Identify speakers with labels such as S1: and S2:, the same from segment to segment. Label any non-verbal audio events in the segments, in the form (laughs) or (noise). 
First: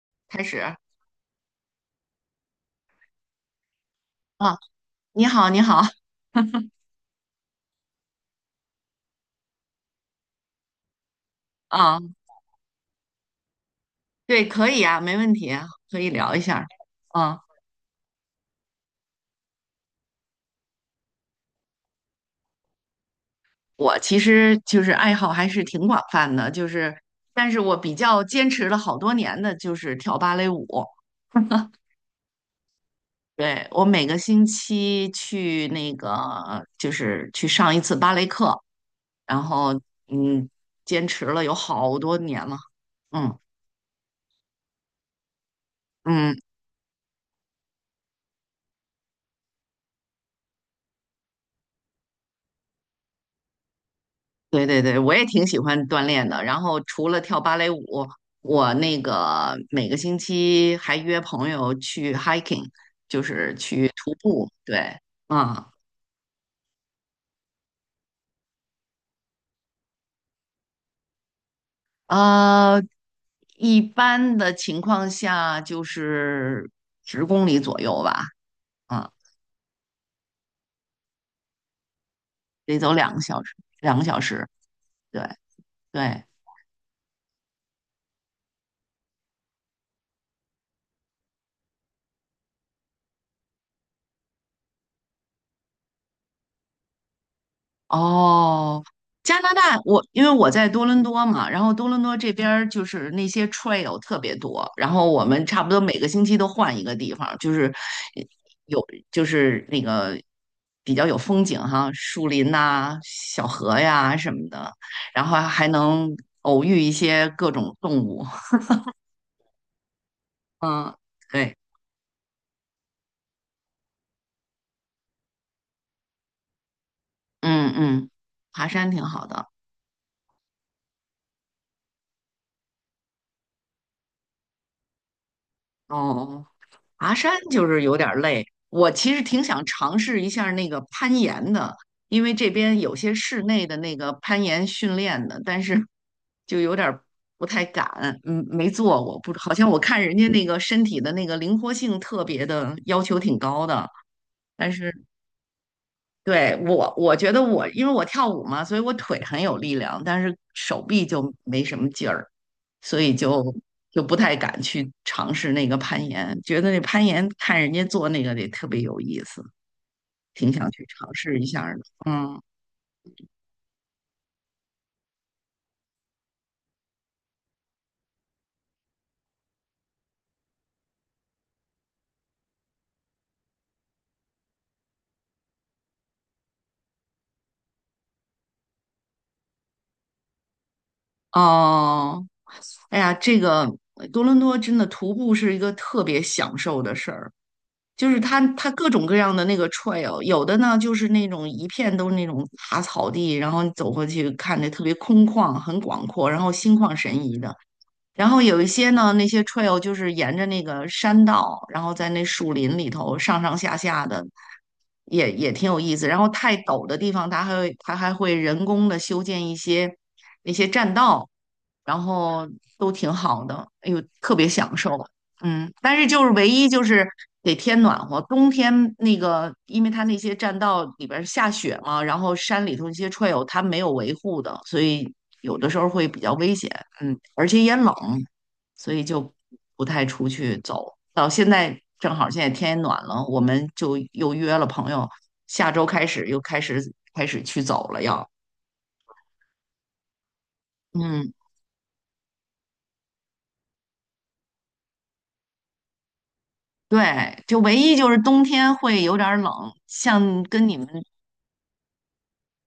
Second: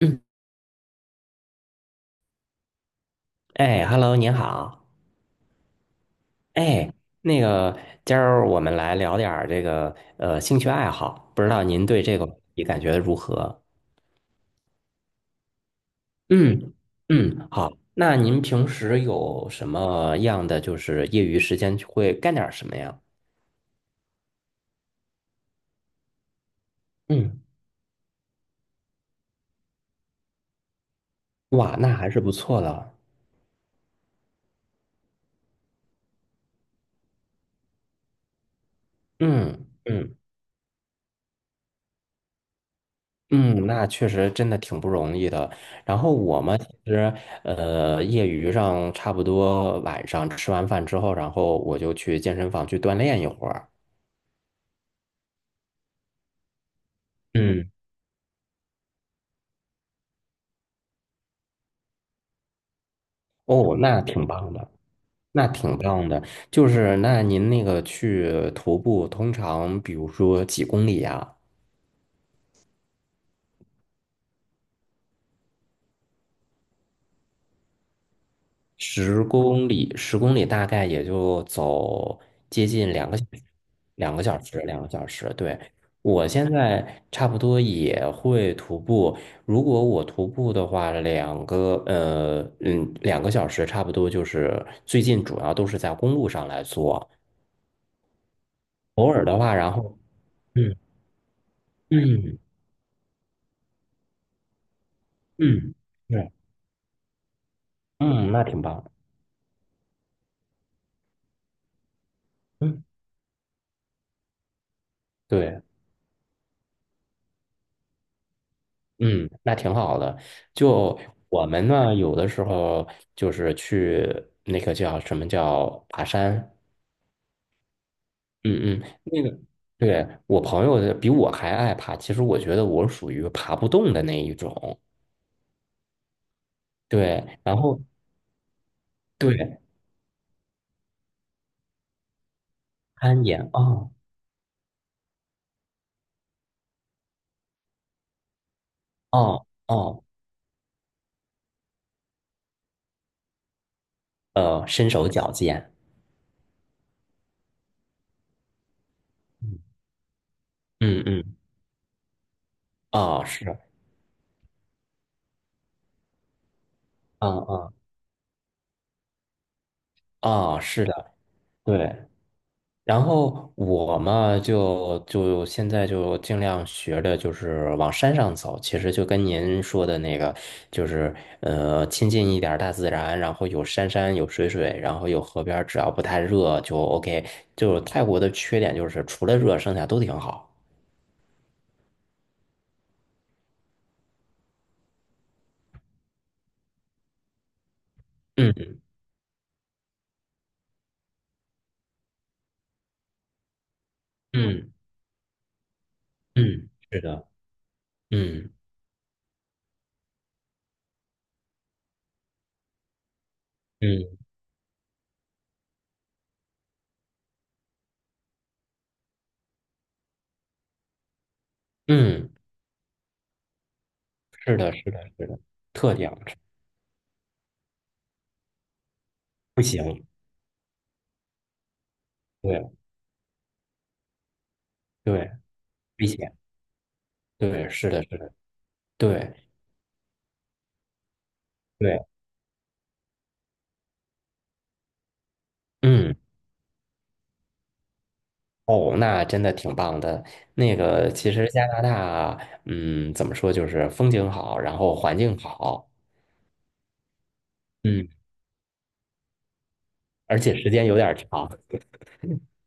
S1: 嗯。
S2: 开始啊。
S1: 哎，Hello，您好。
S2: 你好，你好
S1: 哎，那个，今儿我们来聊点儿这个兴趣爱好，不知道您
S2: 啊。
S1: 对这个你感觉如何？
S2: 对，可以啊，没问题啊，可以聊一下儿
S1: 嗯
S2: 啊。
S1: 嗯，好。那您平时有什么样的就是业余时间会干点儿什么呀？
S2: 我其实就是爱好还是挺广泛的，就是
S1: 嗯，
S2: 但是我比较坚持了好多年的就是跳芭蕾舞。
S1: 哇，那还是不错的。
S2: 对，我每个星期去去上一次芭蕾课，然
S1: 嗯
S2: 后
S1: 嗯
S2: 嗯，坚持了有好多年了，嗯
S1: 嗯，那确实真的挺不容易的。然后
S2: 嗯。
S1: 我们其实，业余上差不多晚上吃完饭之后，然后我就去健身房去锻炼一会儿。
S2: 对对对，我也挺喜欢锻炼的。然后除了跳芭蕾
S1: 嗯，
S2: 舞，我那个每个星期还约朋友去 hiking，就是
S1: 哦，
S2: 去
S1: 那
S2: 徒
S1: 挺
S2: 步。
S1: 棒的，
S2: 对。
S1: 那
S2: 嗯，
S1: 挺棒的。就是那您那个去徒步，通常比如说几公里呀？
S2: 呃，一般的情况下就是十公里左右吧，嗯，
S1: 十公里，十公里大概也就走接
S2: 得走
S1: 近两
S2: 两
S1: 个
S2: 个
S1: 小
S2: 小
S1: 时，
S2: 时，两个
S1: 两
S2: 小
S1: 个小
S2: 时。
S1: 时，两个小
S2: 对
S1: 时。对，
S2: 对。
S1: 我现在差不多也会徒步，如果我徒步的话，两个小时差不多就是最近主要都是在公路上来做，
S2: 哦，
S1: 偶尔的
S2: 加拿
S1: 话，然
S2: 大，
S1: 后
S2: 我因为我在
S1: 嗯
S2: 多伦多嘛，然后多伦多这
S1: 嗯
S2: 边儿就是那些 trail 特别多，然后我们差不
S1: 嗯，
S2: 多每个星
S1: 对，
S2: 期都换一个地方，就是
S1: 嗯，那挺
S2: 有
S1: 棒，
S2: 就是那个比较有风景哈，树林
S1: 嗯，
S2: 呐、小河呀什么的，然后
S1: 对。
S2: 还能偶遇一些各种动物。
S1: 嗯，那挺好的。
S2: (laughs) 嗯，
S1: 就我
S2: 对，
S1: 们呢，有的时候就是去那个叫什么叫爬山，
S2: 嗯嗯，爬
S1: 嗯嗯，
S2: 山挺
S1: 那
S2: 好
S1: 个
S2: 的，
S1: 对我朋友比我还爱爬，其实我觉得我属于爬不动的那一种。
S2: 哦。爬山
S1: 对，然
S2: 就是
S1: 后
S2: 有点儿累，我其实挺
S1: 对
S2: 想尝试一下那个攀岩的，因为这边有些
S1: 攀
S2: 室
S1: 岩，
S2: 内的
S1: 哦
S2: 那个攀岩训练的，但是 (laughs) 就有点儿不太敢，嗯，没做过，不，
S1: 哦
S2: 好像我看
S1: 哦，
S2: 人家那个身体的那个灵活性特别的要求挺高的，但
S1: 身
S2: 是
S1: 手矫健，
S2: 对，我觉得我，因为我跳舞嘛，所以我腿很有
S1: 嗯
S2: 力量，但是手
S1: 嗯
S2: 臂就
S1: 嗯，
S2: 没什么劲儿，所以
S1: 哦
S2: 就
S1: 是，
S2: 就不太敢去尝试那个攀岩。觉得那攀岩
S1: 嗯
S2: 看人
S1: 嗯
S2: 家做那个得特别有意思，挺
S1: 哦
S2: 想去
S1: 是
S2: 尝
S1: 的。
S2: 试一下儿的。
S1: 对，
S2: 嗯，
S1: 然后我嘛，就现在就尽量学着就是往山上走，其实就跟您说的那个，就是亲近一点儿大自然，然后有山山有水水，然后有河边儿，只要不太热就 OK。就是泰国的缺点就是除了热，剩下都挺好。
S2: 哦，哎呀，这个多伦多真的徒步是一个特别享受的事儿。就是它
S1: 嗯
S2: 各种各样的那个 trail，有的呢就是那种一片都是那种大草地，然后你走过去看着
S1: 嗯
S2: 特别空旷、很广阔，然后
S1: 嗯，
S2: 心旷
S1: 是
S2: 神
S1: 的，
S2: 怡的；然后
S1: 嗯
S2: 有一些呢，那些 trail 就是沿着那个山道，然后在那树林里头上上下下
S1: 嗯
S2: 的，也挺有意思。然后太陡的地方，它还会人工的修建一些那些栈道，然
S1: 嗯，
S2: 后都挺好的，哎呦，特别
S1: 是的，
S2: 享
S1: 是
S2: 受。
S1: 的，是的，
S2: 嗯，
S1: 特
S2: 但是
S1: 奖
S2: 就是唯一就是得天暖和，冬天那个，
S1: 不
S2: 因为它
S1: 行，
S2: 那些栈道里边儿下雪嘛，然后山
S1: 对
S2: 里头那些 trail 它没有维护的，所以
S1: 对，
S2: 有的时候
S1: 危
S2: 会比
S1: 险，
S2: 较危险，嗯，而且
S1: 对，
S2: 也
S1: 是
S2: 冷，
S1: 的，是的，
S2: 所以就
S1: 对
S2: 不太出去走。到现在
S1: 对，
S2: 正好现在天也暖了，我们就又约了朋友，下周开
S1: 嗯。
S2: 始又开始开始去走了要。
S1: 哦，那真的挺棒的。那个，
S2: 嗯，
S1: 其实加拿大，嗯，怎么说，就是风景好，然后环境好，
S2: 对，就唯一
S1: 嗯，
S2: 就是冬天会有点儿冷，
S1: 而
S2: 像
S1: 且
S2: 跟
S1: 时
S2: 你们
S1: 间有点儿长。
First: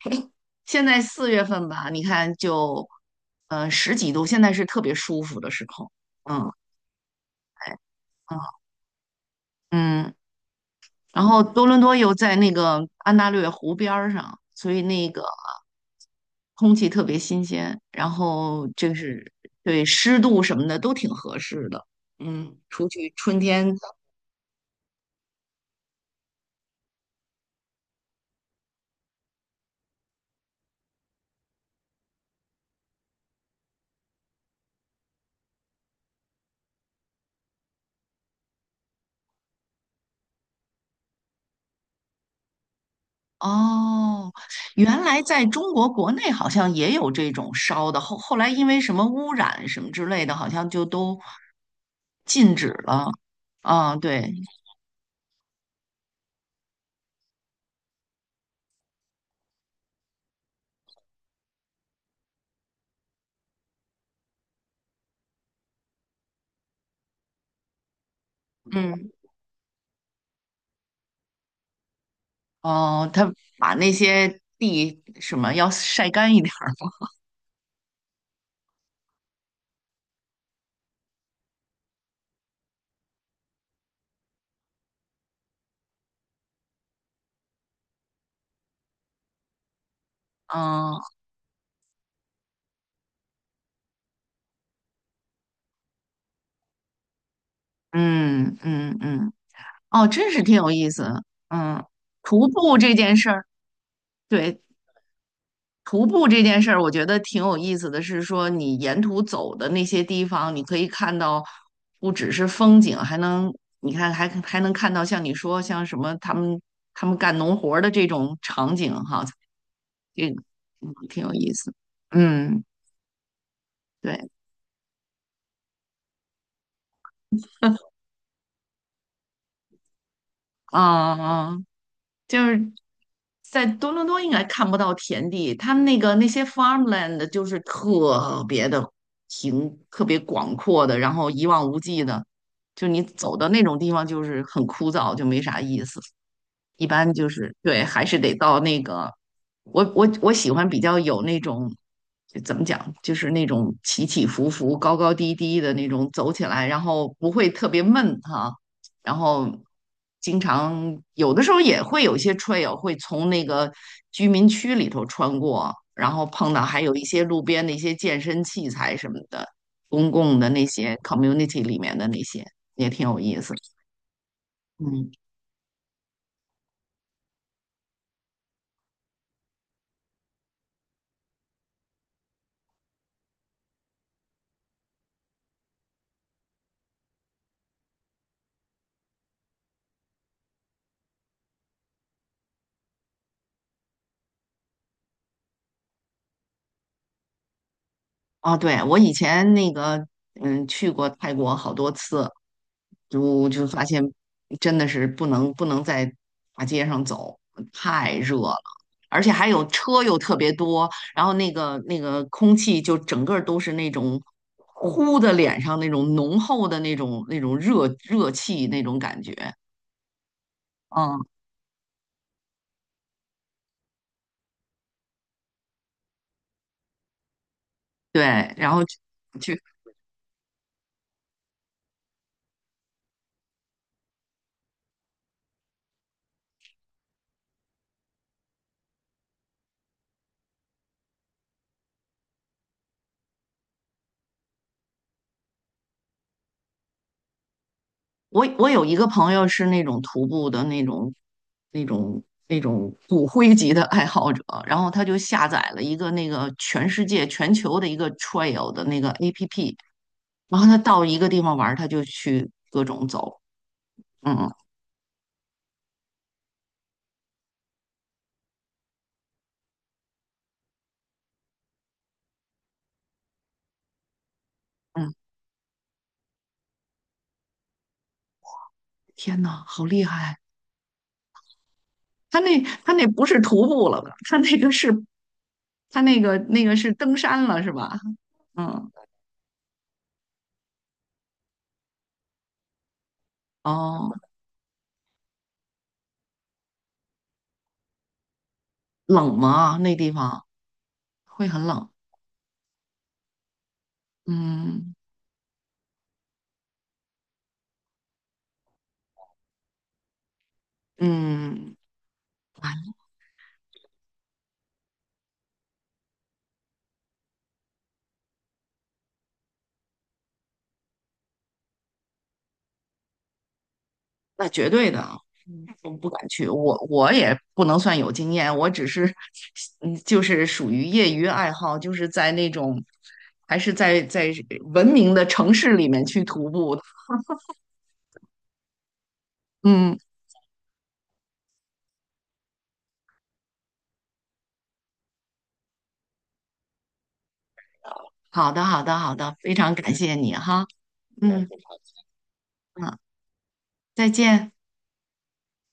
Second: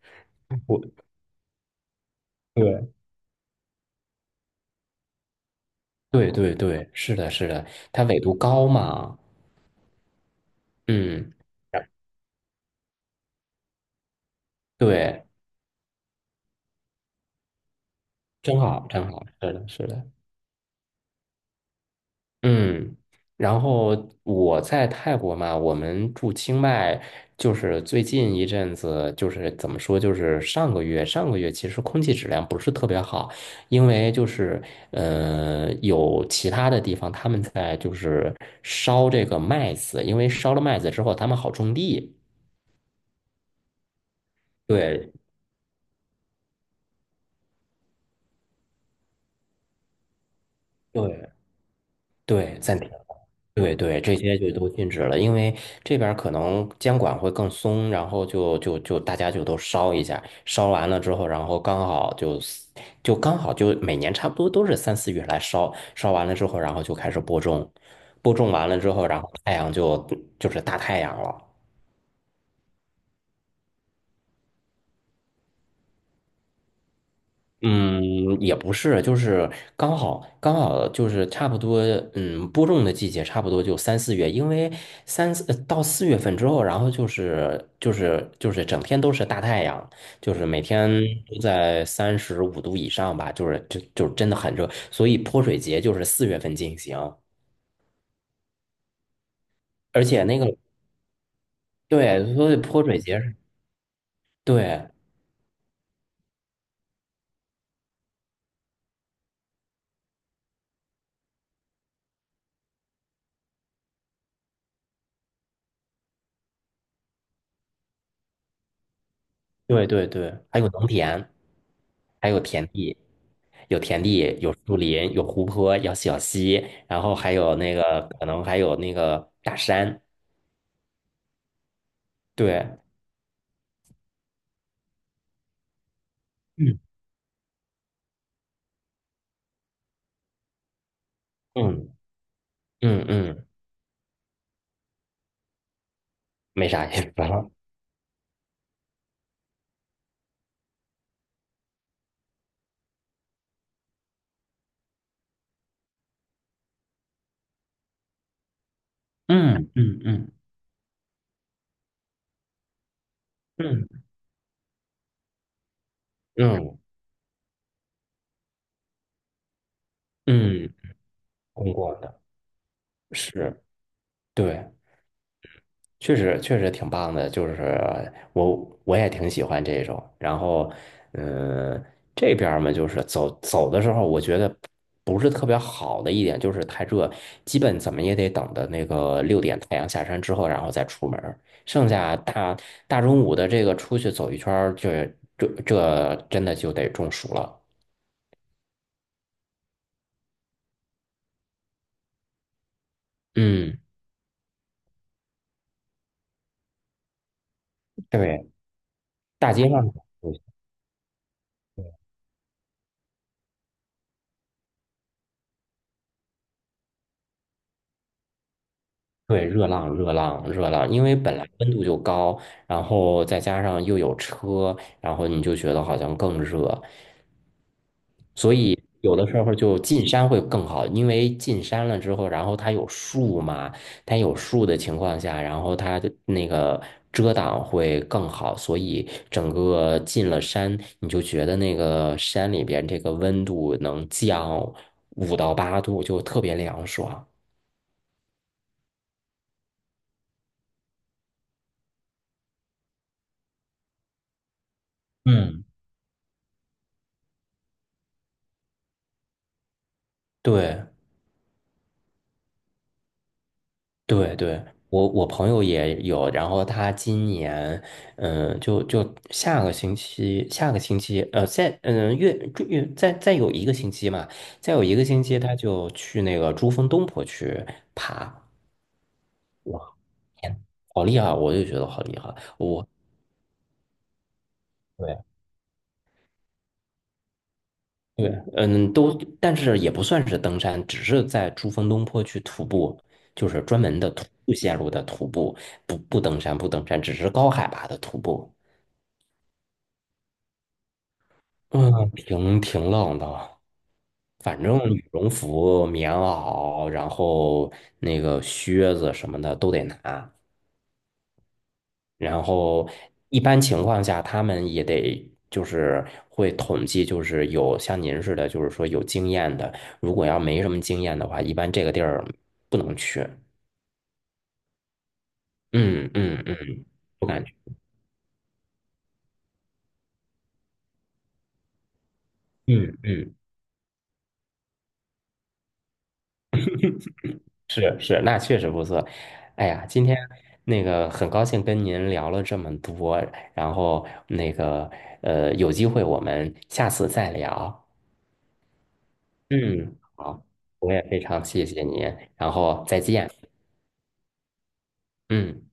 S2: (laughs)
S1: (laughs) 我
S2: 现在四月份吧，你看就
S1: 对
S2: 嗯、呃十几度，现在是特别舒服的时候，
S1: 对
S2: 嗯，
S1: 对对，是的，是的，
S2: 哎，
S1: 它纬度
S2: 嗯
S1: 高嘛，
S2: 嗯。然
S1: 嗯，
S2: 后多伦多又在那个安大略湖边儿上，所以那个
S1: 对，
S2: 空气特别新鲜，然
S1: 真
S2: 后
S1: 好，
S2: 就
S1: 真好，
S2: 是
S1: 是的，
S2: 对
S1: 是的。
S2: 湿度什么的都挺合适的。嗯，出
S1: 嗯，
S2: 去春
S1: 然
S2: 天
S1: 后我在泰国嘛，我们住清迈，就是最近一阵子，就是怎么说，就是上个月，上个月其实空气质量不是特别好，因为就是有其他的地方他们在就是烧这个麦子，因为烧了麦子之后，他们好种地。
S2: 哦。原
S1: 对
S2: 来在中国国内好像也有这种烧的，后来因为什么污染什么之类的，好像就都
S1: 对
S2: 禁
S1: 对，
S2: 止
S1: 暂停。
S2: 了。
S1: 对
S2: 啊，
S1: 对，这
S2: 对，
S1: 些就都禁止了，因为这边儿可能监管会更松，然后就大家就都烧一下，烧完了之后，然后刚好就就刚好就每年差不多都是三四月来烧，烧完了之后，然后就开始播种，播种完了之后，
S2: 嗯，
S1: 然后太阳就就是大太阳了。
S2: 哦，他把那些地什么要晒干一点儿。
S1: 嗯，也不是，就是刚好刚好就是差不多，嗯，播种的季节差不多就三四月，因为三四到四月份之后，然后就是整天都是大太阳，就是每天
S2: 嗯
S1: 都在35度以上吧，就是就真的很热，所以泼水节就是四月份进行。
S2: 嗯嗯嗯。
S1: 而
S2: 哦，
S1: 且
S2: 真
S1: 那
S2: 是
S1: 个
S2: 挺有意思。嗯，
S1: 对，
S2: 徒
S1: 所以
S2: 步
S1: 泼
S2: 这
S1: 水
S2: 件
S1: 节
S2: 事
S1: 是
S2: 儿，对，
S1: 对。
S2: 徒步这件事儿，我觉得挺有意思的是说，你沿途走的那些地方，你可以看到不只是风景，还能你看还能看到像你说像什么他们干农活儿的这种场景哈，
S1: 对对
S2: 这
S1: 对，
S2: 个
S1: 还有农
S2: 嗯挺
S1: 田，
S2: 有意思。
S1: 还有
S2: 嗯，
S1: 田地，有田
S2: 对，
S1: 地，有树林，有湖泊，有小溪，然后还有那个可能还有那个大山。
S2: 啊啊。啊就是
S1: 对，
S2: 在多伦多应该看不到田地，他们那个那些
S1: 嗯
S2: farmland 就是特别的平，特别广阔的，然后一望无
S1: 嗯
S2: 际的，就你
S1: 嗯
S2: 走
S1: 嗯，
S2: 到那种地方就是很枯燥，就没啥意思。
S1: 没啥
S2: 一
S1: 意思
S2: 般就
S1: 了。
S2: 是对，还是得到那个，我喜欢比较有那种，就怎么讲，就是那种起起伏伏、高高低低的那种走起来，然后不会特别闷哈、然后
S1: 嗯嗯嗯
S2: 经常有的时候也会有一些 trail 会从那个
S1: 嗯
S2: 居民区里头穿过，然后碰到
S1: 嗯
S2: 还有一些路边的一些健身器材什么的，公共的那
S1: 嗯，
S2: 些 community
S1: 通
S2: 里
S1: 过
S2: 面的
S1: 的
S2: 那些也挺有意思。
S1: 是，对。
S2: 嗯。
S1: 确实确实挺棒的，就是我也挺喜欢这种。然后，嗯，这边儿嘛，就是走走的时候，我觉得不是特别好的一点就是太热，基本怎么也得等到那个6点太阳下山之后，然后再出门儿剩下大中午的这个出去走一圈儿，这真的就得中暑了。
S2: 哦，对，我以前那个，嗯，去过泰国好多次，就
S1: 嗯，
S2: 发现真的是不能在大街上走，太热
S1: 对，
S2: 了，而且还
S1: 大
S2: 有
S1: 街上。
S2: 车又特别多，然后那个空气就整个儿都是那种呼的脸上那种浓厚的那种热热气那种感觉，
S1: 对，热浪，热浪，热浪，因为
S2: 嗯，
S1: 本来温度就高，然后再加上又有车，然后你就觉得好像更热，
S2: 对，
S1: 所
S2: 然
S1: 以
S2: 后去。
S1: 有的时候就进山会更好，因为进山了之后，然后它有树嘛，它有树的情况下，然后它的那个遮挡会更好，所以整个进了山，你就觉得那个山里边这个温度能降5到8度，就特别凉爽。
S2: 我我有一个朋友是那种徒步的那种骨灰级的爱好者，然后他就下
S1: 嗯，
S2: 载了一个那个全世界、全球的一个 trail 的那个 APP，然后他
S1: 对。
S2: 到一个地方玩儿他就去各种走。
S1: 对
S2: 嗯
S1: 对，我朋友也有，然后他今年，嗯、就下个星期，下个星期，再月再有一个星期嘛，再有一个
S2: 嗯，
S1: 星期，他就去那个珠峰东坡去爬，
S2: 天呐，
S1: 哇，
S2: 好厉害！
S1: 天，好厉害！我就觉得好厉害，
S2: 他那
S1: 我
S2: 他那不是徒步了吧？他那个是
S1: 对
S2: 他那个是登山了是吧？
S1: 对。
S2: 嗯，
S1: 嗯，都，但是也不算是登山，只是在珠峰东坡去徒步，就是专门的
S2: 哦，
S1: 徒步线路的徒步，不不登山不登山，只是高海拔的徒步。
S2: 冷吗？那地方会很冷。
S1: 嗯，挺冷的，反正
S2: 嗯
S1: 羽绒服、棉袄，然后那个靴子什么的都得拿。
S2: 嗯。
S1: 然
S2: 哎，
S1: 后一般情况下，他们也得就是会统计，就是有像您似的，就是说有经验的。如果要没什么经验的话，一般这个地儿不能去。
S2: 那绝对的，嗯，我不
S1: 嗯
S2: 敢
S1: 嗯
S2: 去。
S1: 嗯，
S2: 我
S1: 不
S2: 也
S1: 敢去。
S2: 不能算有经验，我只是，嗯，就是属于业余爱好，就是在那种，
S1: 嗯嗯。
S2: 还是在文明的城市里面去徒步的。
S1: 是是，那确实不错。哎呀，
S2: 嗯，
S1: 今天那个很高兴跟您聊了这么多，然后那个有机会我们下次再聊。
S2: 好的，好的，好的，非常感
S1: 嗯，
S2: 谢你
S1: 好，
S2: 哈。
S1: 我也非
S2: 嗯
S1: 常
S2: 嗯
S1: 谢谢您，然后
S2: 嗯，
S1: 再见。
S2: 再见。
S1: 嗯。